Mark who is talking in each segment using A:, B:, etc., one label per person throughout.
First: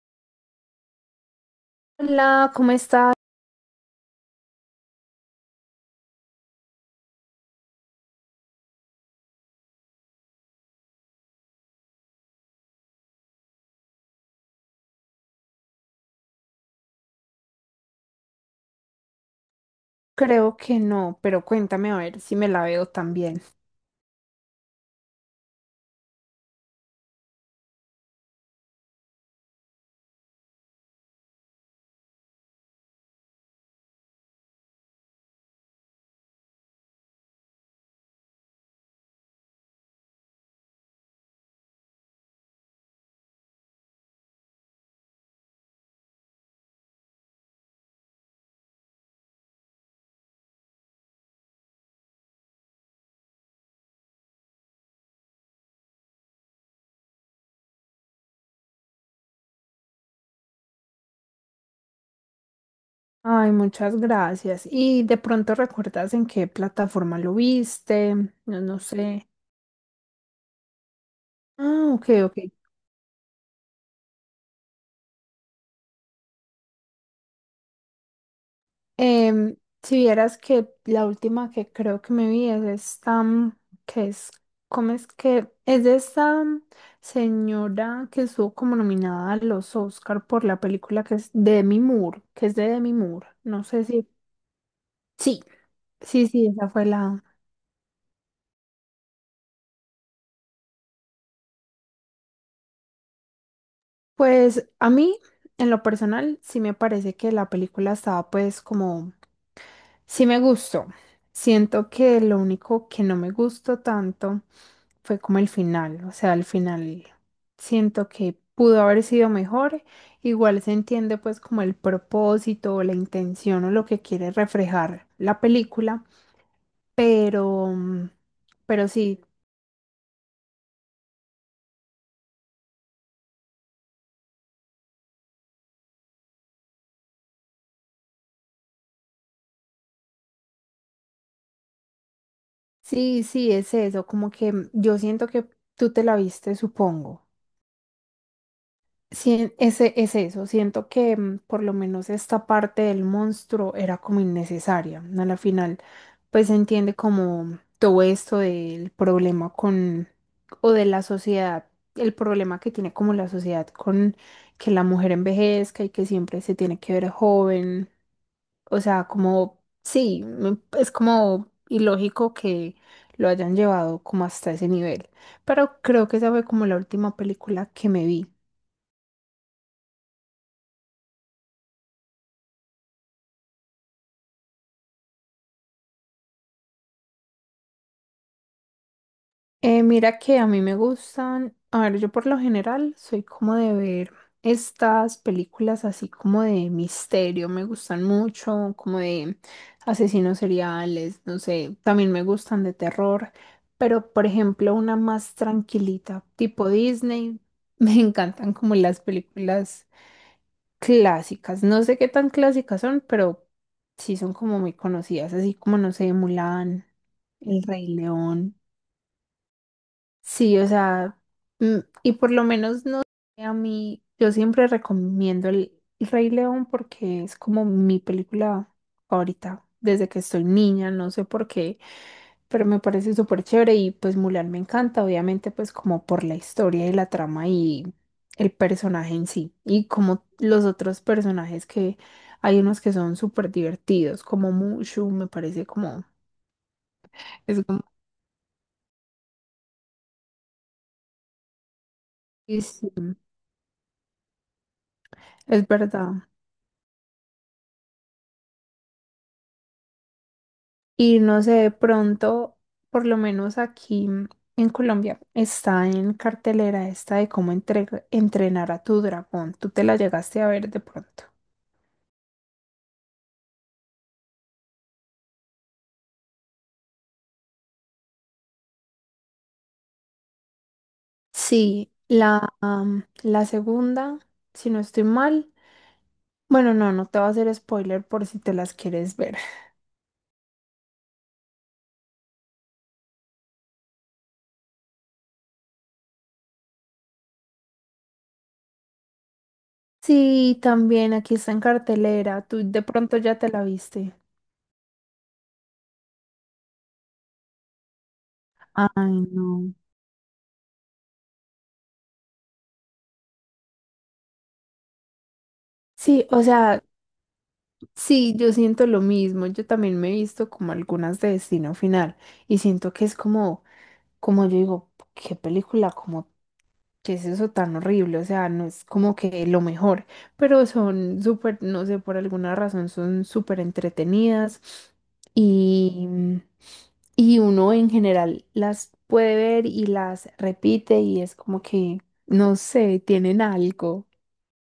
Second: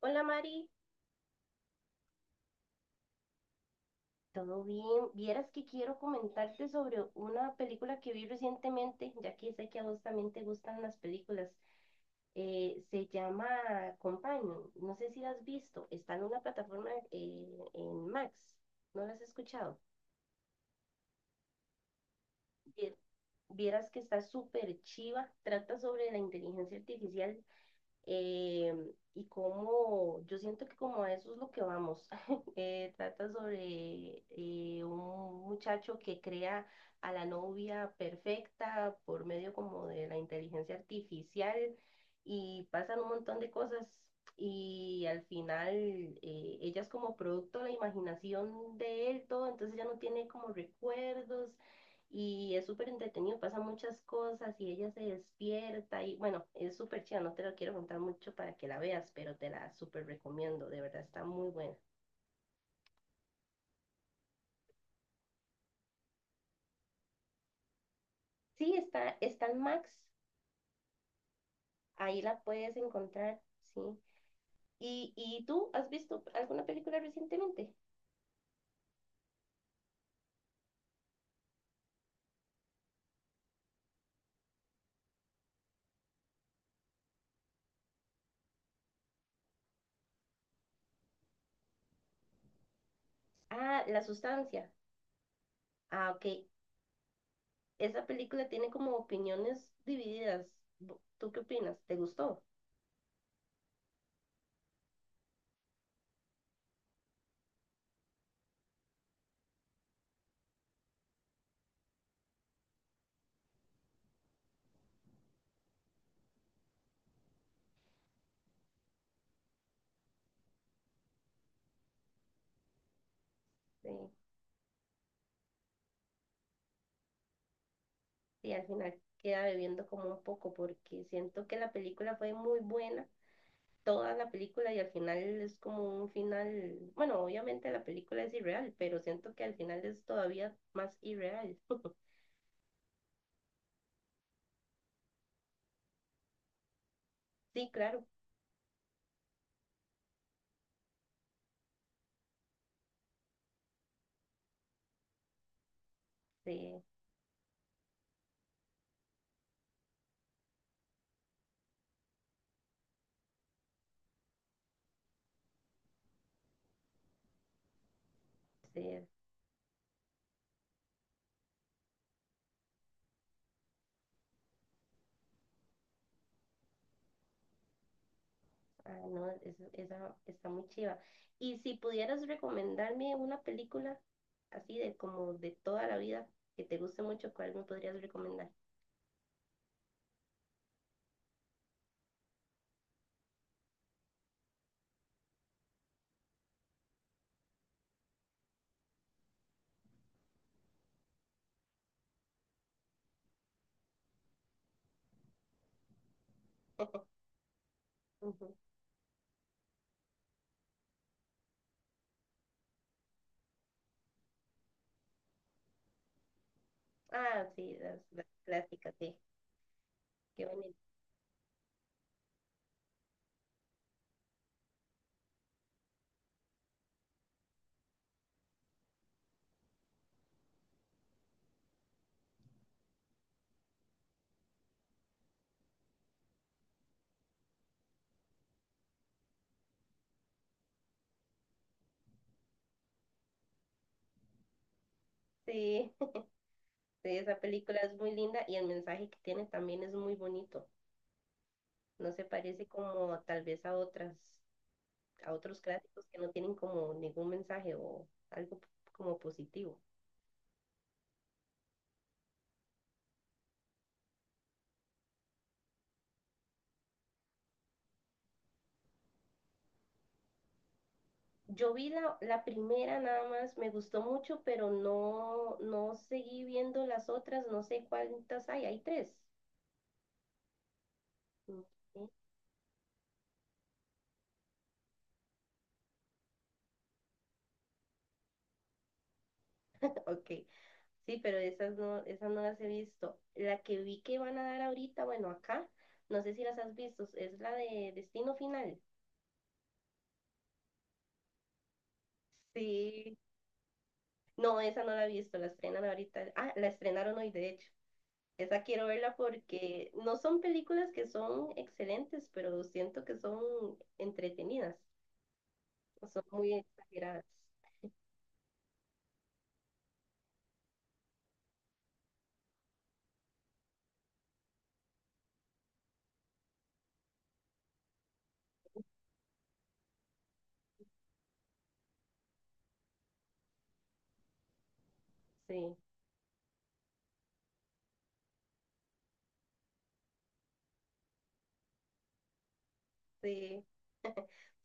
A: Hola Mari,
B: Hola, ¿cómo estás?
A: ¿todo bien? Vieras que quiero comentarte sobre una película que vi recientemente, ya que sé que a vos también te gustan las películas. Se llama Companion, no sé si la has visto, está en una plataforma en Max. ¿No la has escuchado?
B: Creo que no, pero cuéntame a ver si me la veo
A: Vie-
B: también.
A: Vieras que está súper chiva, trata sobre la inteligencia artificial y como yo siento que como a eso es lo que vamos. Trata sobre un muchacho que crea a la novia perfecta por medio como de la inteligencia artificial y pasan un montón de cosas y al final ella es como producto de la imaginación de él todo, entonces ya no tiene como recuerdos y es súper entretenido, pasan muchas cosas y ella se despierta y bueno, es súper chida, no te lo quiero contar mucho para que la veas, pero te la súper recomiendo, de verdad está muy buena.
B: Ay, muchas gracias. ¿Y de pronto recuerdas en qué plataforma lo viste? No, no
A: Sí,
B: sé.
A: está en Max,
B: Ah, ok,
A: ahí
B: ok.
A: la puedes encontrar, sí. ¿Y tú has visto alguna película recientemente?
B: Em, si vieras que la última que creo que me vi es esta, que es, ¿cómo es que? Es de esta señora que estuvo como nominada a los Oscar por la película que es de Demi Moore, que es de Demi Moore. No sé
A: Ah, La
B: si...
A: Sustancia.
B: Sí,
A: Ah,
B: sí,
A: ok.
B: sí, esa fue la...
A: Esa película tiene como opiniones divididas. ¿Tú qué opinas? ¿Te gustó?
B: Pues a mí, en lo personal, sí me parece que la película estaba pues como, sí me gustó. Siento que lo único que no me gustó tanto fue como el final, o sea, el final siento que pudo haber sido mejor. Igual se entiende pues como el propósito o la intención o lo
A: Sí,
B: que quiere reflejar la película. Pero,
A: sí, al
B: pero
A: final
B: sí,
A: queda bebiendo como un poco porque siento que la película fue muy buena toda la película y al final es como un final, bueno, obviamente la película es irreal, pero siento que al final es todavía más irreal.
B: sí, es eso, como que yo siento que tú te la viste, supongo.
A: Sí, claro,
B: Sí, ese es eso. Siento que por lo menos esta parte del monstruo era como innecesaria, ¿no? A la final, pues se
A: sí,
B: entiende como todo esto del problema con, o de la sociedad, el problema que tiene como la sociedad con que la mujer envejezca y que siempre se tiene que ver joven. O sea,
A: sí,
B: como, sí, es como ilógico que lo hayan llevado como hasta ese nivel. Pero creo que esa fue como la última película que me vi.
A: ah, no, es- esa está muy chiva. Y si pudieras recomendarme una película así de como de toda la vida que te guste mucho, ¿cuál me podrías recomendar?
B: Mira que a mí me gustan, a ver, yo por lo general soy como de ver estas películas así como de misterio, me gustan mucho, como de asesinos seriales, no sé, también me gustan de terror, pero por ejemplo una más tranquilita, tipo Disney, me encantan
A: Ujú.
B: como las películas clásicas, no sé qué tan clásicas son, pero sí son como muy conocidas, así como no sé, Mulan,
A: Ah,
B: El
A: sí,
B: Rey
A: las
B: León.
A: clásicas, sí, qué
B: Sí, o
A: bonito.
B: sea, mm, y por lo menos no sé, a mí, yo siempre recomiendo el Rey León porque es como mi película favorita desde que estoy niña, no sé por qué, pero me parece súper chévere y pues Mulan me encanta, obviamente pues como por la historia y la trama y el personaje en sí y como los otros personajes que hay unos que son súper divertidos, como Mushu, me parece
A: Sí,
B: como,
A: sí, esa
B: es como,
A: película es muy linda y el mensaje que tiene también es muy bonito. No se
B: sí,
A: parece
B: sí,
A: como tal vez a otras, a otros
B: es
A: clásicos
B: verdad.
A: que no tienen como ningún mensaje o algo como positivo.
B: Y no sé, de pronto, por lo menos aquí en Colombia, está en cartelera esta de cómo entrenar a tu dragón. Tú te la llegaste a ver de pronto.
A: Yo vi la primera nada más, me gustó mucho, pero no, no seguí viendo las otras, no sé cuántas hay, hay tres.
B: Sí,
A: Ok,
B: la, la segunda, si no estoy mal. Bueno, no, no te voy a hacer spoiler por si te las quieres ver.
A: ok, sí, pero esas no las he visto. La que vi que van a dar ahorita, bueno, acá, no sé si las has visto, es la de Destino Final.
B: Sí, también aquí está en cartelera. Tú de pronto
A: Sí,
B: ya te la viste.
A: no, esa no la he visto, la estrenan ahorita. Ah, la estrenaron hoy, de hecho. Esa quiero
B: Ay,
A: verla
B: no.
A: porque no son películas que son excelentes, pero siento que son entretenidas,
B: Sí,
A: son
B: o
A: muy
B: sea,
A: exageradas.
B: sí, yo siento lo mismo. Yo también me he visto como algunas de Destino Final y siento que es como, como yo digo, qué película, como qué es eso tan horrible. O sea, no es como que lo mejor, pero son súper, no sé, por alguna razón son súper entretenidas
A: Sí,
B: y, y uno en general las puede ver y las repite y es como que, no sé, tienen
A: sí,
B: algo.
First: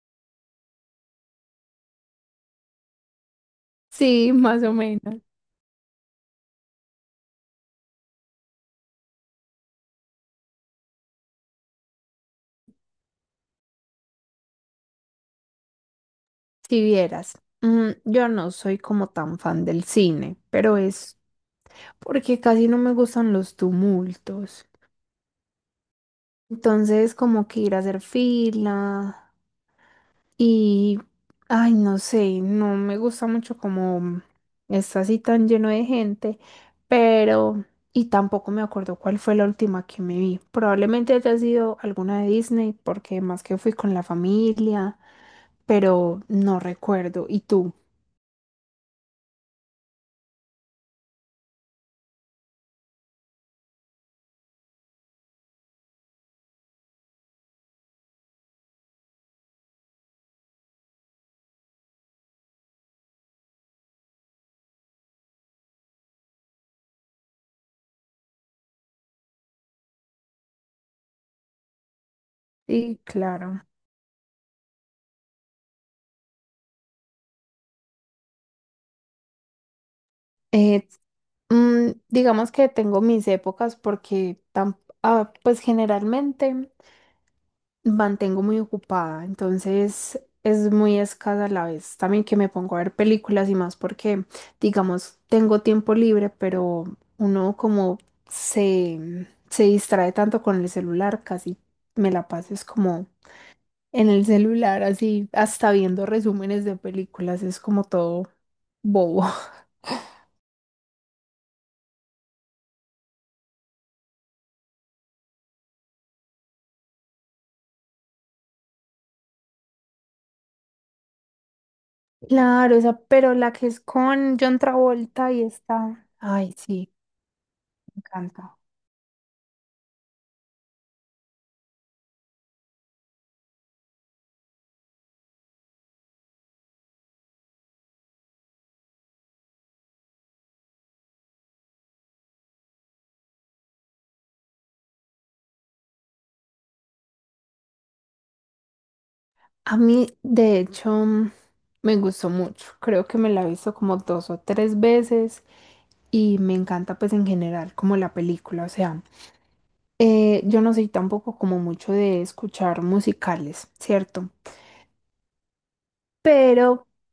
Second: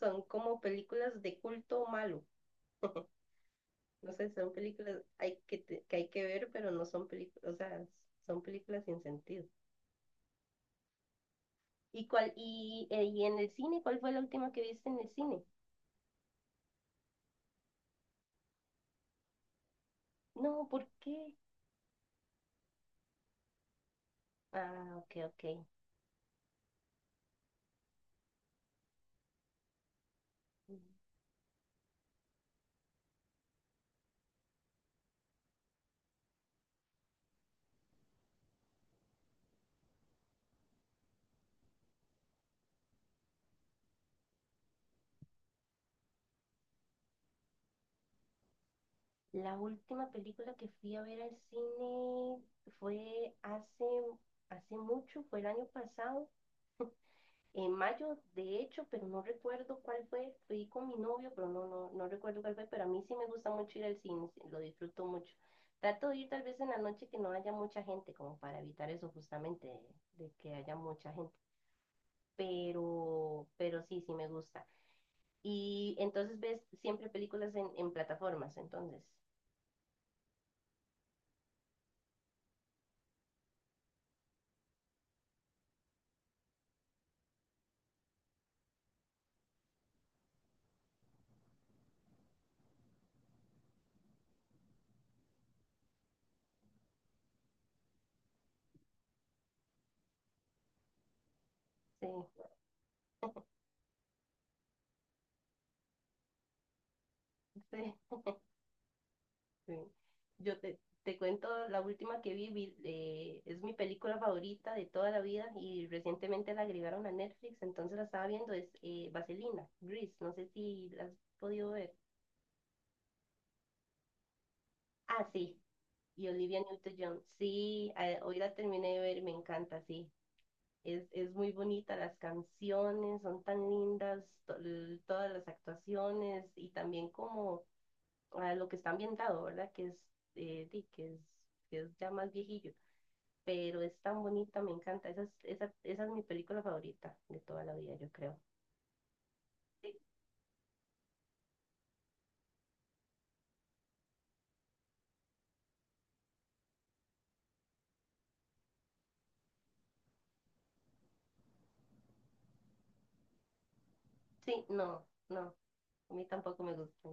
A: son como películas de culto malo. No sé,
B: Sí,
A: son
B: más o
A: películas
B: menos.
A: que hay que ver, pero no son películas, o sea, son películas sin sentido. ¿Y en el cine, ¿cuál fue la última que viste en el cine?
B: Si vieras, yo no soy como tan fan del cine,
A: No,
B: pero
A: ¿por
B: es
A: qué?
B: porque casi no me gustan los tumultos.
A: Ah, ok,
B: Entonces, como que ir a hacer fila
A: ok.
B: y, ay, no sé, no me gusta mucho como está así tan lleno de gente, pero, y tampoco me acuerdo cuál fue la última que me vi. Probablemente haya sido alguna de Disney, porque más que fui con la familia, pero no recuerdo. ¿Y tú?
A: La última película que fui a ver al cine fue hace mucho, fue el año pasado, en mayo de hecho, pero no recuerdo cuál fue. Fui con mi novio, pero no, no, no recuerdo cuál fue, pero a mí sí me gusta mucho ir al cine, sí, lo disfruto mucho. Trato de ir tal vez en la noche que no haya mucha gente, como para evitar eso justamente, de que haya mucha gente.
B: Sí, claro.
A: Pero sí, sí me gusta. Y entonces ves siempre películas en plataformas, entonces.
B: Eh, digamos que tengo mis épocas porque ah, pues generalmente mantengo muy ocupada, entonces es muy escasa la vez también que me pongo a ver películas y más porque, digamos, tengo tiempo libre, pero uno como se distrae tanto con el celular, casi
A: Sí,
B: me la paso es como en el celular, así hasta viendo resúmenes de películas, es como
A: sí.
B: todo bobo.
A: Sí. Te cuento la última que Es mi película favorita de toda la vida y recientemente la agregaron a Netflix, entonces la estaba viendo, es Vaselina, Grease, no sé si la has podido ver.
B: Claro, esa, pero la que es con John
A: Ah,
B: Travolta y
A: sí,
B: está.
A: y
B: Ay,
A: Olivia
B: sí,
A: Newton-John, sí,
B: me
A: hoy la
B: encanta.
A: terminé de ver, me encanta, sí. Es muy bonita, las canciones son tan lindas, todas las actuaciones y también como ah, lo que está ambientado, ¿verdad? Eh, di, que es, que es ya más viejillo. Pero es tan bonita, me encanta. Esa es mi película favorita de toda la vida, yo creo.
B: A
A: Sí,
B: mí, de hecho, me gustó mucho. Creo que me la he visto como dos o tres veces y me encanta pues en general como la película. O sea, yo no soy tampoco como mucho de escuchar musicales, ¿cierto?
A: sí, no, no, a mí tampoco me
B: Pero
A: gusta.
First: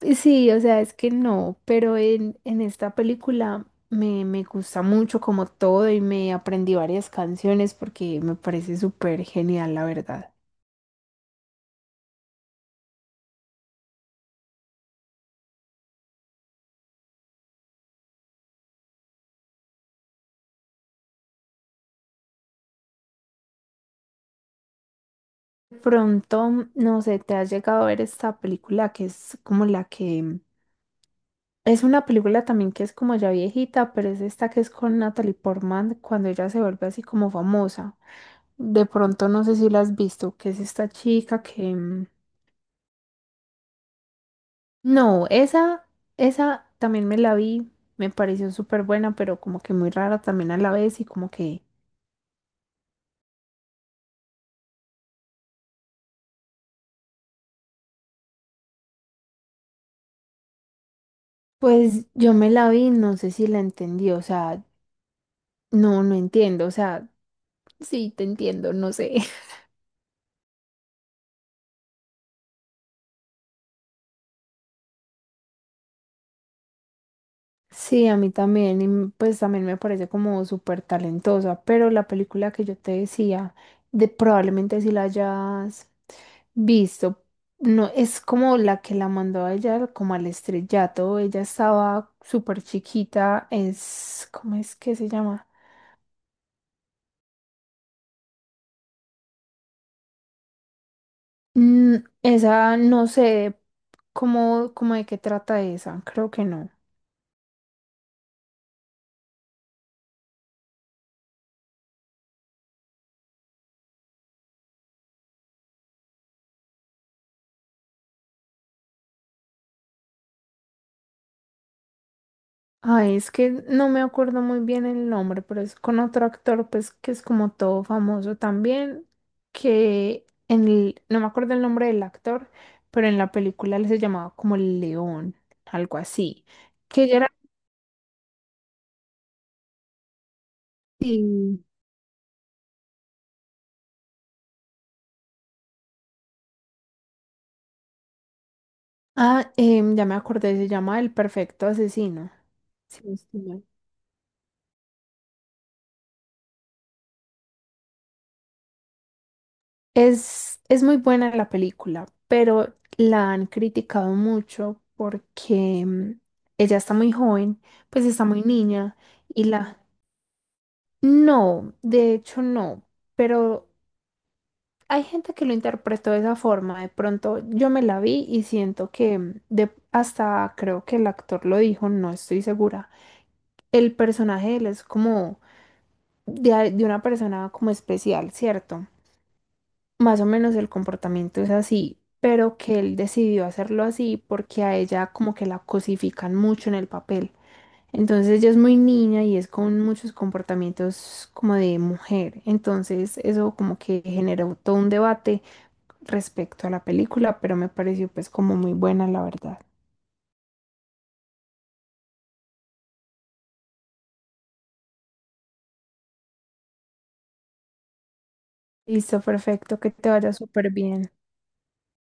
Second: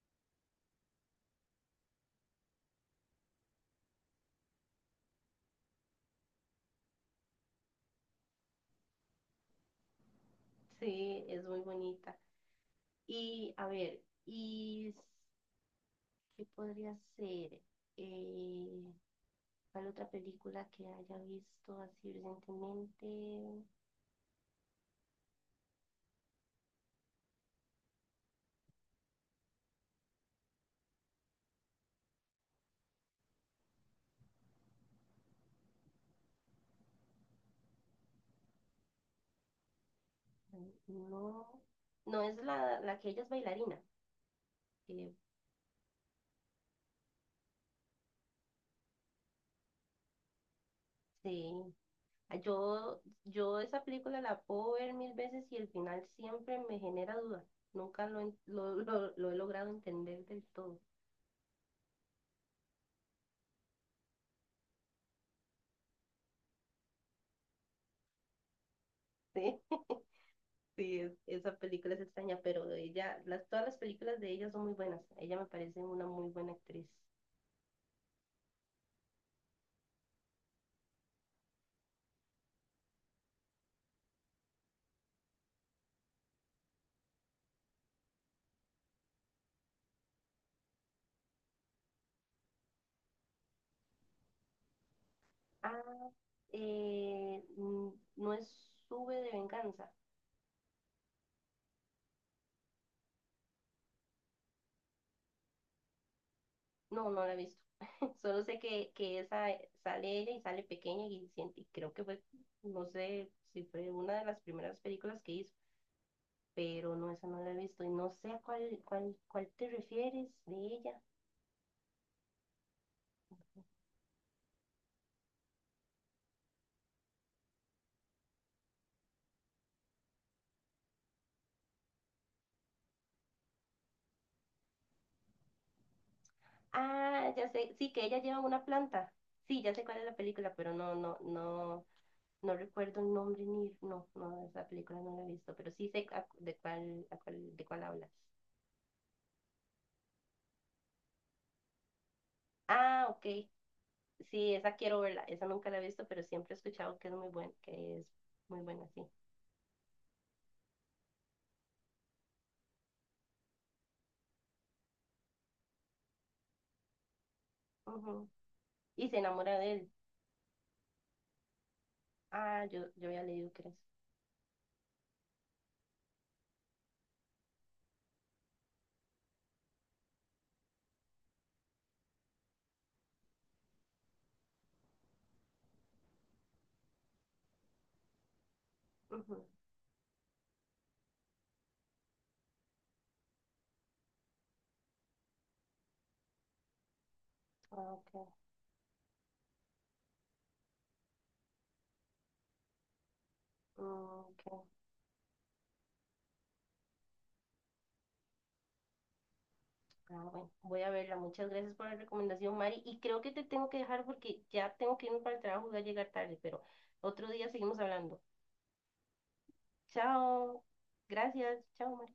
B: sí, o sea, es que no, pero en esta película me gusta mucho como todo y me aprendí varias canciones porque me parece súper genial, la verdad.
A: Sí, es muy bonita. Y a ver, ¿qué podría ser? Eh, ¿Cuál otra película que haya visto así recientemente?
B: De pronto, no sé, te has llegado a ver esta película que es como la que... Es una película también que es como ya viejita, pero es esta que es con Natalie Portman cuando ella se vuelve así como famosa. De pronto, no sé si la has visto, que es esta chica
A: No,
B: que...
A: no es la que ella es bailarina. Eh,
B: No, esa también me la vi, me pareció súper buena, pero como que muy rara también a la vez y como
A: sí.
B: que,
A: Yo esa película la puedo ver mil veces y el final siempre me genera duda. Nunca lo, en- lo, lo- Lo he logrado entender del todo.
B: pues yo me la vi, no sé si la entendí, o sea, no, no entiendo, o sea, sí, te entiendo, no sé.
A: Sí, sí, esa película es extraña, pero ella, todas las películas de ella son muy buenas. Ella me parece una muy buena actriz.
B: Sí, a mí también, y pues también me parece como súper talentosa, pero la película que yo te decía, de probablemente si la hayas visto, no es como la que la mandó a ella como al estrellato, ella estaba súper chiquita, es, ¿cómo es que se llama?
A: Ah, eh, mm, no es Sube de Venganza.
B: Mm, esa, no sé, cómo, cómo de qué trata esa, creo que no.
A: No, no la he visto. Solo sé que esa sale ella y sale pequeña y, creo que fue, no sé si fue una de las primeras películas que hizo. Pero no, esa no la he visto y no sé a cuál te refieres de ella.
B: Ay, es que no me acuerdo muy bien el nombre, pero es con otro actor, pues que es como todo famoso también, que en el, no me acuerdo el nombre del actor, pero en la película él se llamaba como el León, algo así, que ya era...
A: Ah, ya sé, sí, que ella lleva una planta. Sí, ya sé cuál es la película, pero no, no,
B: sí.
A: no, no recuerdo el nombre ni, no, no, esa película no la he visto, pero sí sé a- de cuál, a cuál- de cuál hablas.
B: Ah, ya me acordé, se llama El Perfecto Asesino.
A: Ah,
B: Sí,
A: ok,
B: sí,
A: sí, esa quiero verla, esa nunca la he visto, pero siempre he escuchado que es muy buena, que es muy buena, sí.
B: es muy buena la película, pero la han criticado mucho porque ella está muy joven, pues está
A: Ujú.
B: muy niña
A: Y se
B: y
A: enamora de
B: la...
A: él.
B: No, de hecho
A: Ah,
B: no,
A: yo había leído
B: pero
A: que es.
B: hay gente que lo interpretó de esa forma. De pronto yo me la vi y siento que de, hasta creo que el actor lo dijo, no estoy segura. El personaje de él es como de, de una persona como especial, ¿cierto?
A: Ujú.
B: Más o menos el comportamiento es así, pero que él decidió hacerlo así porque a ella como que la cosifican mucho en el papel.
A: Ah,
B: Entonces
A: ok.
B: ella es muy niña y es con muchos comportamientos como de mujer. Entonces eso como que
A: Mm,
B: generó
A: ok.
B: todo un debate respecto a la película, pero me pareció pues como muy buena la verdad.
A: Ah, bueno, voy a verla. Muchas gracias por la recomendación, Mari. Y creo que te tengo que dejar porque ya tengo que irme para el trabajo, voy a llegar tarde, pero otro día seguimos hablando.
B: Listo, perfecto, que te vaya
A: Chao.
B: súper bien.
A: Gracias. Chao, Mari.